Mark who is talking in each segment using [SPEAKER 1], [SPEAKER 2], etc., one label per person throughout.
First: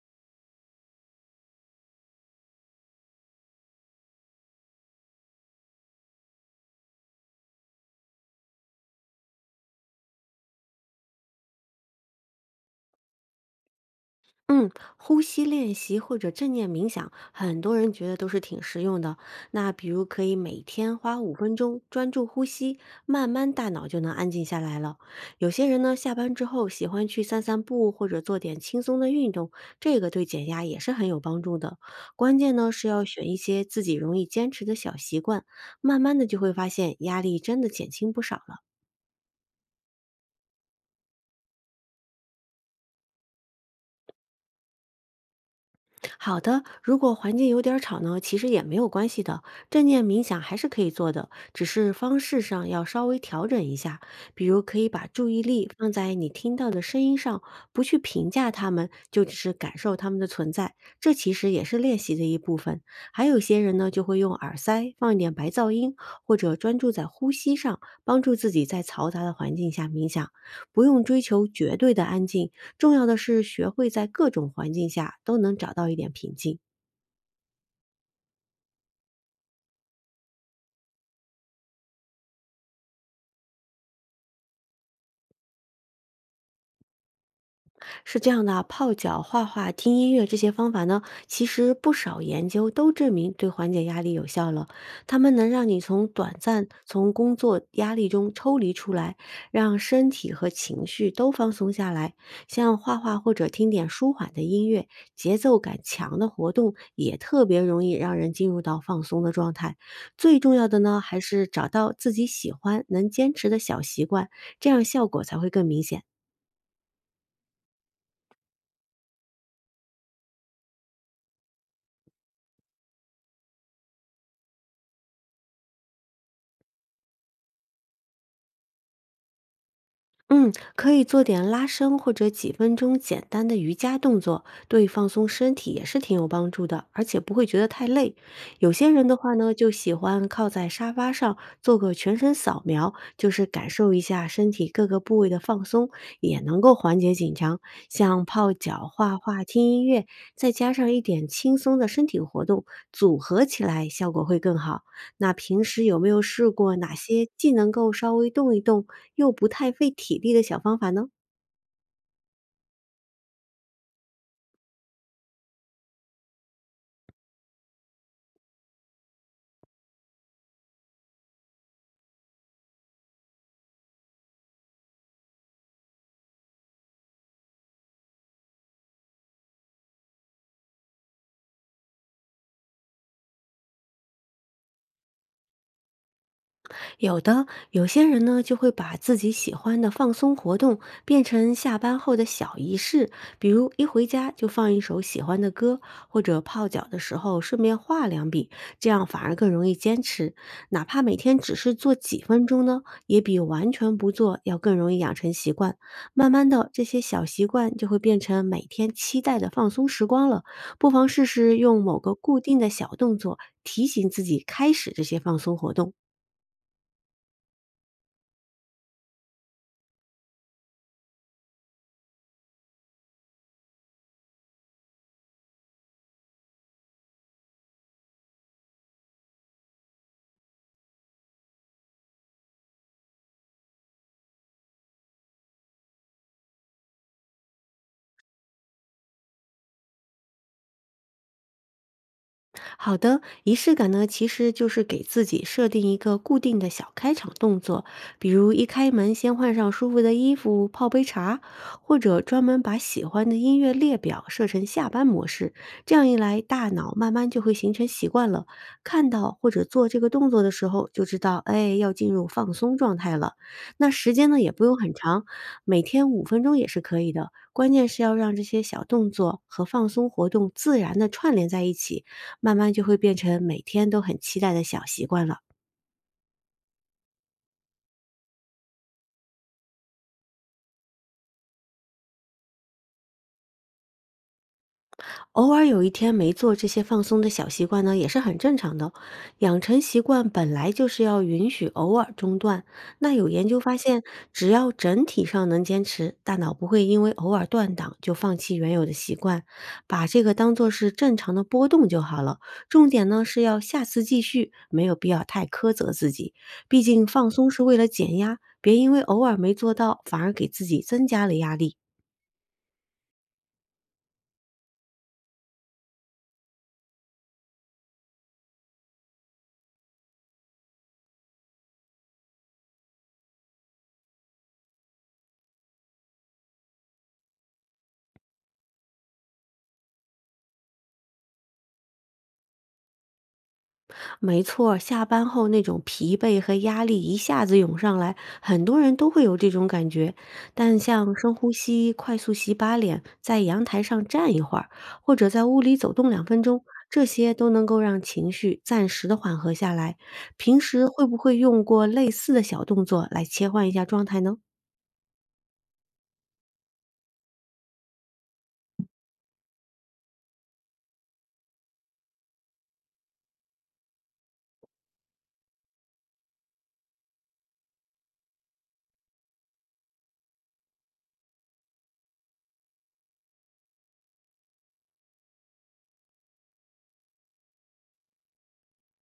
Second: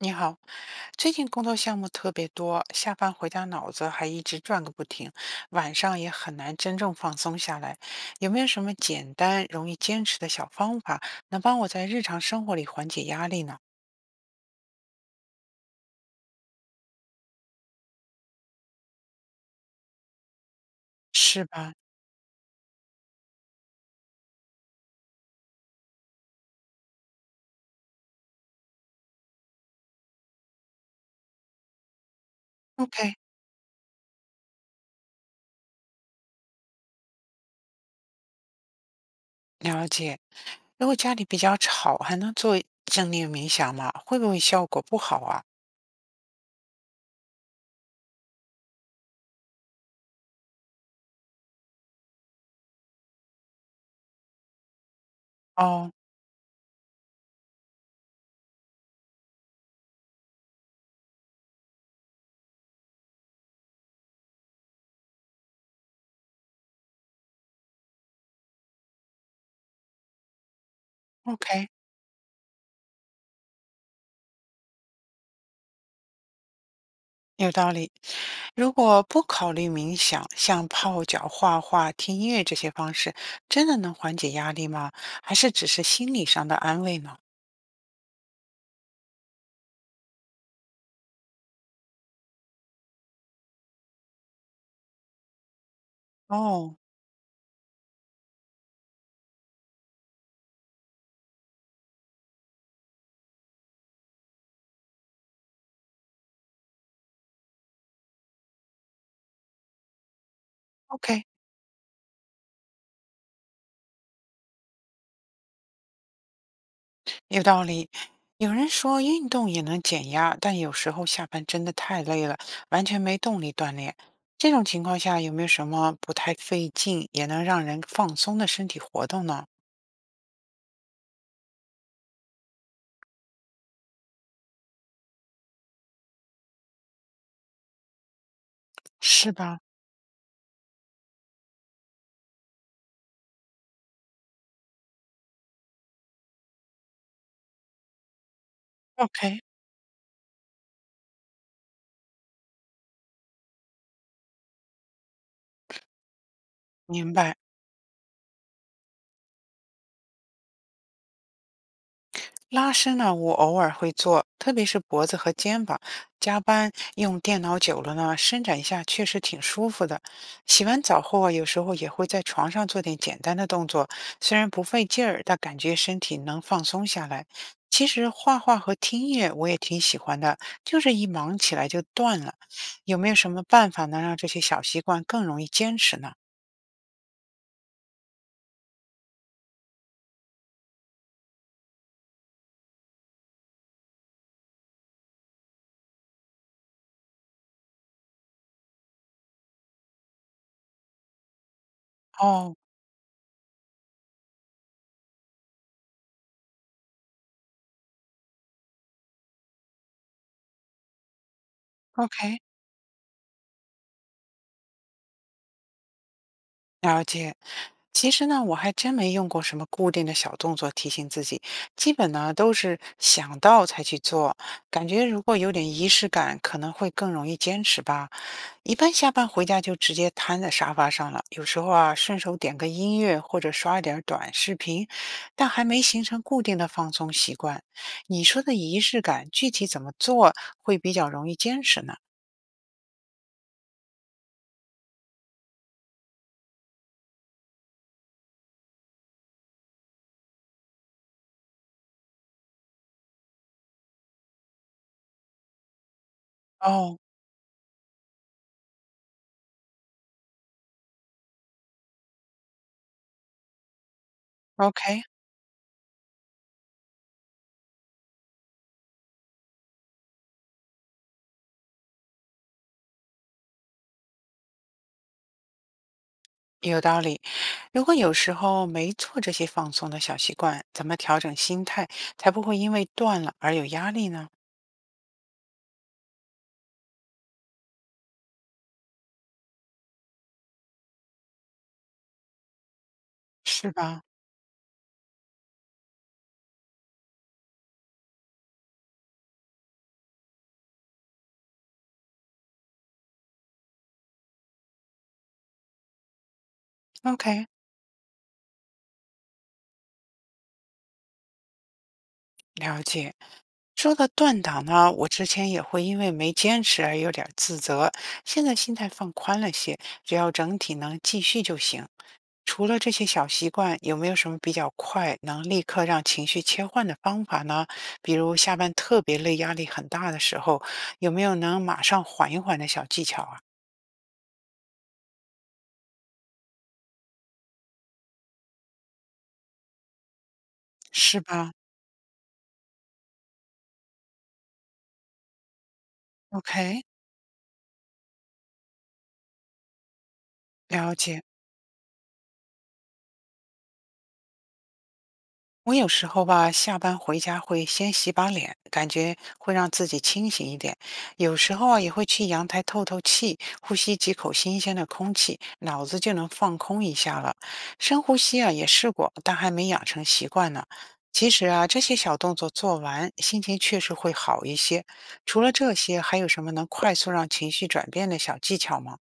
[SPEAKER 1] 你好，最近工作项目特别多，下班回家脑子还一直转个不停，晚上也很难真正放松下来。有没有什么简单、容易坚持的小方法，能帮我在日常生活里缓解压力呢？
[SPEAKER 2] 嗯，呼吸练习或者正念冥想，很多人觉得都是挺实用的。那比如可以每天花五
[SPEAKER 1] 是
[SPEAKER 2] 分
[SPEAKER 1] 吧
[SPEAKER 2] 钟专注呼吸，慢慢大脑就能安静下来了。有些人呢，下班之后喜欢去散散步或者做点轻松的运动，这个对减压也是很有帮助的。关键呢是要
[SPEAKER 1] ？OK，
[SPEAKER 2] 选一些自己容易坚持的小习惯，慢慢的就会发现压力真的减轻不少了。
[SPEAKER 1] 了解。如果家里比较吵，还能做正念冥想吗？会不会效果不好啊？
[SPEAKER 2] 好的，如果环境有点儿吵呢，其实也没有关系的，正念冥想还是可以做的，只是方式上要稍微调整一下。比如可以把注意力放
[SPEAKER 1] 哦
[SPEAKER 2] 在你听到的声音上，不去评价它们，就只是感受它们的存在。这其实也是练习的一部分。还有些人呢，就会用耳塞放一点白噪音，或者专注在呼吸上，帮助自己在嘈杂的环境下冥想。不用追求
[SPEAKER 1] ，OK。
[SPEAKER 2] 绝对的安静，重要的是学会在各种环境下都能找到一点平静。
[SPEAKER 1] 有道理。如果不考虑冥想，像泡脚、画画、听音乐这些方式，真的能缓解压力吗？还是只是心理上的安慰呢？
[SPEAKER 2] 是这样的啊。泡脚、画画、听音乐这些方法呢，其实不少研究都证明对缓解压力有效了。它们能让你从短暂
[SPEAKER 1] 哦
[SPEAKER 2] 从工作压力中抽离出来，让身体和情绪都放松下来。像画画或者听点舒缓的音乐，节奏感强的活动也特别容易让人进入到放松的状态。最重要的呢，还
[SPEAKER 1] ，OK，
[SPEAKER 2] 是找到自己喜欢、能坚持的小习惯，这样效果才会更明显。
[SPEAKER 1] 有道理。有人说运动也能减压，但有时候下班真的太累了，完全没动力锻炼。这种情况下，有没有什么不太费劲也能让人放松的身体活动呢？
[SPEAKER 2] 嗯，可以做点拉伸或者几分钟简单的瑜伽动作，对放松身体也是挺有帮助的，而且不会觉得太累。有些人的话
[SPEAKER 1] 是
[SPEAKER 2] 呢，
[SPEAKER 1] 吧
[SPEAKER 2] 就喜欢靠在沙发上做个全身扫描，就是感受一下身体各个部位的放松，也能够缓解紧张。像泡脚、画
[SPEAKER 1] ？OK，
[SPEAKER 2] 画、听音乐，再加上一点轻松的身体活动，组合起来效果会更好。那平时有没有试过哪
[SPEAKER 1] 明
[SPEAKER 2] 些
[SPEAKER 1] 白。
[SPEAKER 2] 既能够稍微动一动，又不太费体力的小方法呢？
[SPEAKER 1] 拉伸呢，我偶尔会做，特别是脖子和肩膀。加班用电脑久了呢，伸展一下确实挺舒服的。洗完澡后啊，有时候也会在床上做点简单的动作，虽然不费劲儿，但感觉身体能放松下来。其实画画和听音乐我也挺喜欢的，就是一忙起来就断了。有没有什么办法能让这些小习惯更容易坚持呢？
[SPEAKER 2] 有的，有些人呢就会把自己喜欢的放松活动变成下班后的小仪式，比如一回家就放一首喜欢的歌，或者泡脚的时候顺便画两笔，这样反而更容易坚持。哪怕每天只是做几分
[SPEAKER 1] 哦
[SPEAKER 2] 钟呢，也比完全不做要更容易养成习惯。慢慢的，这些小习惯就会变成每天期待的放松时光了。不妨试试用某个固
[SPEAKER 1] ，OK。
[SPEAKER 2] 定的小动作提醒自己开始这些放松活动。
[SPEAKER 1] 了解，其实呢，我还真没用过什么固定的小动作提醒自己，基本呢都是想到才去做，感觉如果有点仪式感，可能会更容易坚持吧。一般下班回家就直接瘫在沙发上了，有时候啊顺手点个音乐或者刷一点儿短视频，但还没形成固定的放松习惯。你说的仪式感具体怎么做会比较容易坚持呢？
[SPEAKER 2] 好的，仪式感呢，其实就是给自己设定一个固定的小开场动作，比如一开门先换上舒服的衣服，泡杯茶，或者专门把喜欢的音乐列表设成下班模式。这样一来，大脑
[SPEAKER 1] 哦
[SPEAKER 2] 慢慢就会形成习惯了。看到或者做这个动作的时候，就知道，哎，要进入放松状态了。那时间呢，也不用很
[SPEAKER 1] ，OK。
[SPEAKER 2] 长，每天五分钟也是可以的。关键是要让这些小动作和放松活动自然的串联在一起。慢慢就会变成每天都很期待的小习惯了。
[SPEAKER 1] 有道理。如果有时候没做这些放松的小习惯，怎么调整心态，才不会因为断了而有压力呢？
[SPEAKER 2] 偶尔有一天没做这些放松的小习惯呢，也是很正常的哦。养成习惯本来就是要允许偶尔中断。那有研究
[SPEAKER 1] 是
[SPEAKER 2] 发现，
[SPEAKER 1] 吧
[SPEAKER 2] 只要整体上能坚持，大脑不会因为偶尔断档就放弃原有的习惯，把这个当做是正常的波动就好了。重点呢是要下次继续，没有必要太苛责自己。毕竟放
[SPEAKER 1] ？OK，
[SPEAKER 2] 松是为了减压，别因为偶尔没做到，反而给自己增加了压力。
[SPEAKER 1] 了解。说到断档呢，我之前也会因为没坚持而有点儿自责，现在心态放宽了些，只要整体能继续就行。除了这些小习惯，有没有什么比较快能立刻让情绪切换的方法呢？比如下班特别累、压力很大的时候，有没有能马上缓一缓的小技巧啊？
[SPEAKER 2] 没错儿下班后那种疲惫和压力一下子涌上来，很多人都会有这种感觉。但像
[SPEAKER 1] 是
[SPEAKER 2] 深呼
[SPEAKER 1] 吧
[SPEAKER 2] 吸、快速洗把脸、在阳台上站一会儿，或者在屋里走动两分钟，
[SPEAKER 1] ？OK，
[SPEAKER 2] 这些都能够让情绪暂时的缓和下来。平时
[SPEAKER 1] 了
[SPEAKER 2] 会不
[SPEAKER 1] 解。
[SPEAKER 2] 会用过类似的小动作来切换一下状态呢？
[SPEAKER 1] 我有时候吧，下班回家会先洗把脸，感觉会让自己清醒一点。有时候啊，也会去阳台透透气，呼吸几口新鲜的空气，脑子就能放空一下了。深呼吸啊，也试过，但还没养成习惯呢。其实啊，这些小动作做完，心情确实会好一些。除了这些，还有什么能快速让情绪转变的小技巧吗？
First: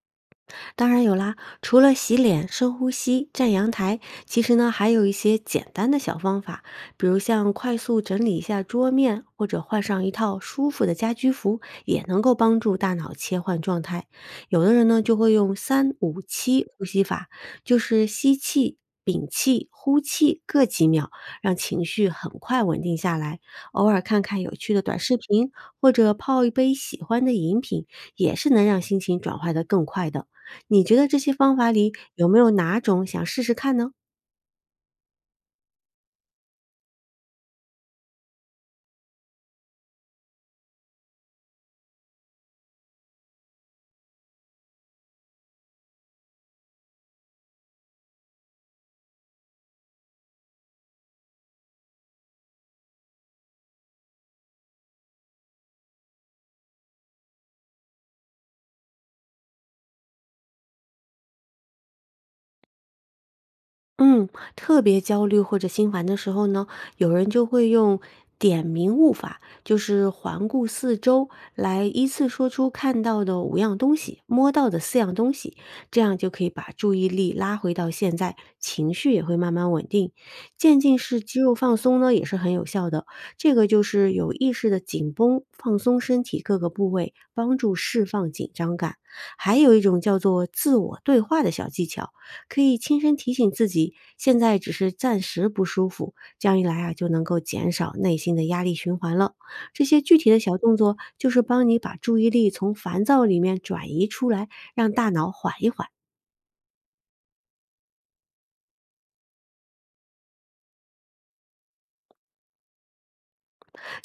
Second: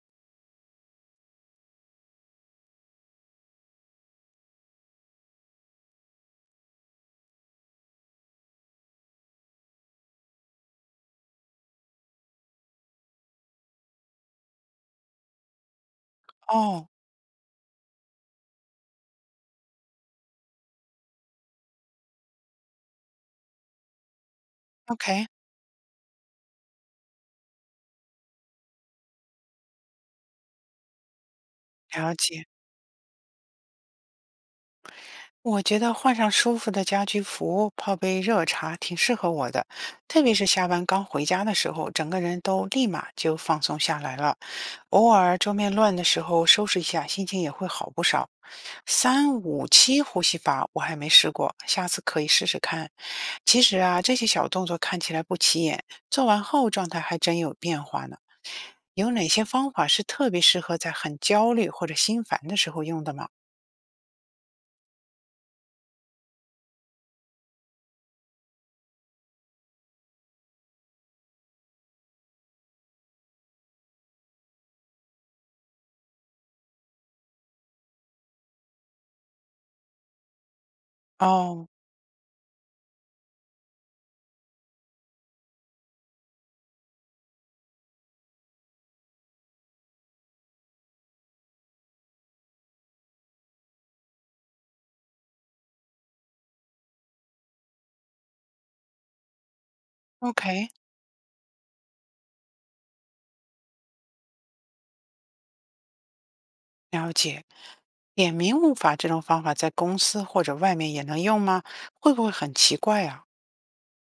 [SPEAKER 2] 当然有啦，除了洗脸、深呼吸、站阳台，其实呢还有一些简单的小方法，比如像快速整理一下桌面，或者换上一套舒服的家居服，也能够帮助大脑切换状态。有的人呢就会用三五七呼
[SPEAKER 1] 哦
[SPEAKER 2] 吸法，就是吸气。屏气、呼气各几秒，让情绪很快稳定下来。偶尔看看有趣的短视
[SPEAKER 1] ，OK，
[SPEAKER 2] 频，或者泡一杯喜欢的饮品，也是能让心情转换得更快的。你觉得这些方法里
[SPEAKER 1] 了
[SPEAKER 2] 有没
[SPEAKER 1] 解。
[SPEAKER 2] 有哪种想试试看呢？
[SPEAKER 1] 我觉得换上舒服的家居服，泡杯热茶挺适合我的，特别是下班刚回家的时候，整个人都立马就放松下来了。偶尔桌面乱的时候，收拾一下，心情也会好不少。三五七呼吸法我还没试过，下次可以试试看。其实啊，这些小动作看起来不起眼，做完后状态还真有变化呢。有哪些方法是特别适合在很焦虑或者心烦的时候用的吗？
[SPEAKER 2] 嗯，特别焦虑或者心烦的时候呢，有人就会用点名悟法，就是环顾四周，来依次说出看到的五样东西，摸到的四样东西，这样就可以把注意力拉回到现在，情绪也会慢慢稳定。渐进式肌肉
[SPEAKER 1] 哦
[SPEAKER 2] 放松呢，也是很有效的，这个就是有意识的紧绷、放松身体各个部位，帮助释放紧张感。还有一种叫做自我对话的小技巧。可以轻声提醒自己，现在只是暂时不舒服，这样一来啊，就能够减少内心的压力循环了。这些具体的小
[SPEAKER 1] ，OK。
[SPEAKER 2] 动作，就是帮你把注意力从烦躁里面转移出来，让大脑缓一缓。
[SPEAKER 1] 了解。点名悟法这种方法在公司或者外面也能用吗？会不会很奇怪啊？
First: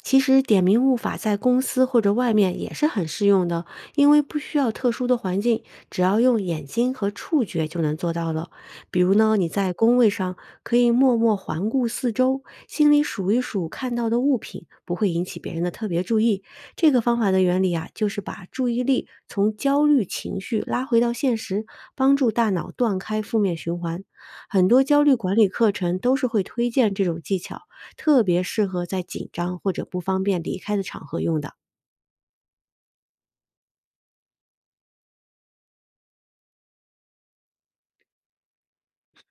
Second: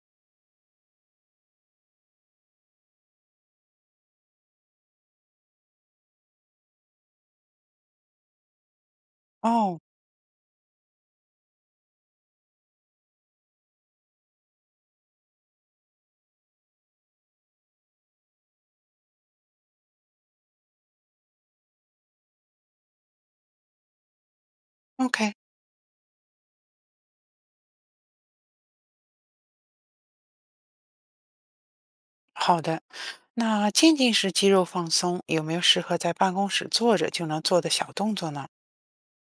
[SPEAKER 2] 其实点名悟法在公司或者外面也是很适用的，因为不需要特殊的环境，只要用眼睛和触觉就能做到了。比如呢，你在
[SPEAKER 1] 哦
[SPEAKER 2] 工位上可以默默环顾四周，心里数一数看到的物品，不会引起别人的特别注意。这个方法的原理啊，就是把注意力从焦虑情绪拉回到现实，帮助大脑断开负面循环。很多焦虑
[SPEAKER 1] ，OK，
[SPEAKER 2] 管理课程都是会推荐这种技巧。特别适合在紧张或者不方便离开的场合用的。
[SPEAKER 1] 好的。那渐进式肌肉放松有没有适合在办公室坐着就能做的小动作呢？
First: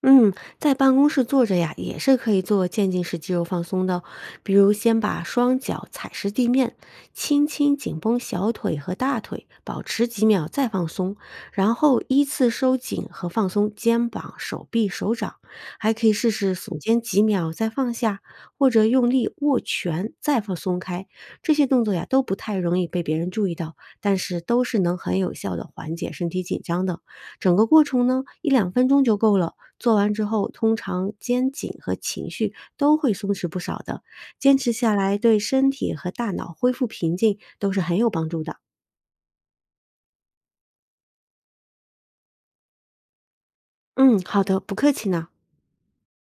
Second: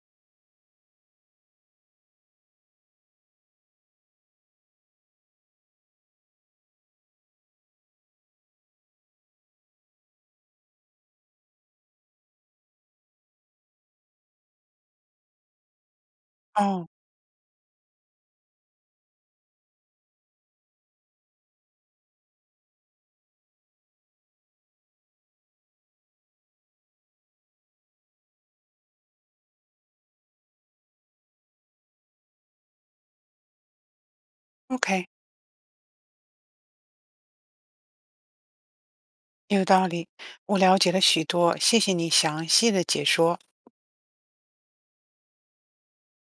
[SPEAKER 2] 嗯，在办公室坐着呀，也是可以做渐进式肌肉放松的哦。比如，先把双脚踩实地面，轻轻紧绷小腿和大腿，保持几秒再放松，然后依次收紧和放松肩膀、手臂、手掌。还可以试试耸
[SPEAKER 1] 哦
[SPEAKER 2] 肩几秒再放下，或者用力握拳再放松开。这些动作呀，都不太容易被别人注意到，但是都是能很有效的缓解身体紧张的哦。整个过程呢，一两分钟就够了。做完之后，通常肩颈和情绪都会松弛不少的。坚持下
[SPEAKER 1] ，OK，
[SPEAKER 2] 来，对身体和大脑恢复平静都是很有帮助的。
[SPEAKER 1] 有道理，我了解了许多，谢谢你详细的解说。
[SPEAKER 2] 嗯，好的，不客气呢。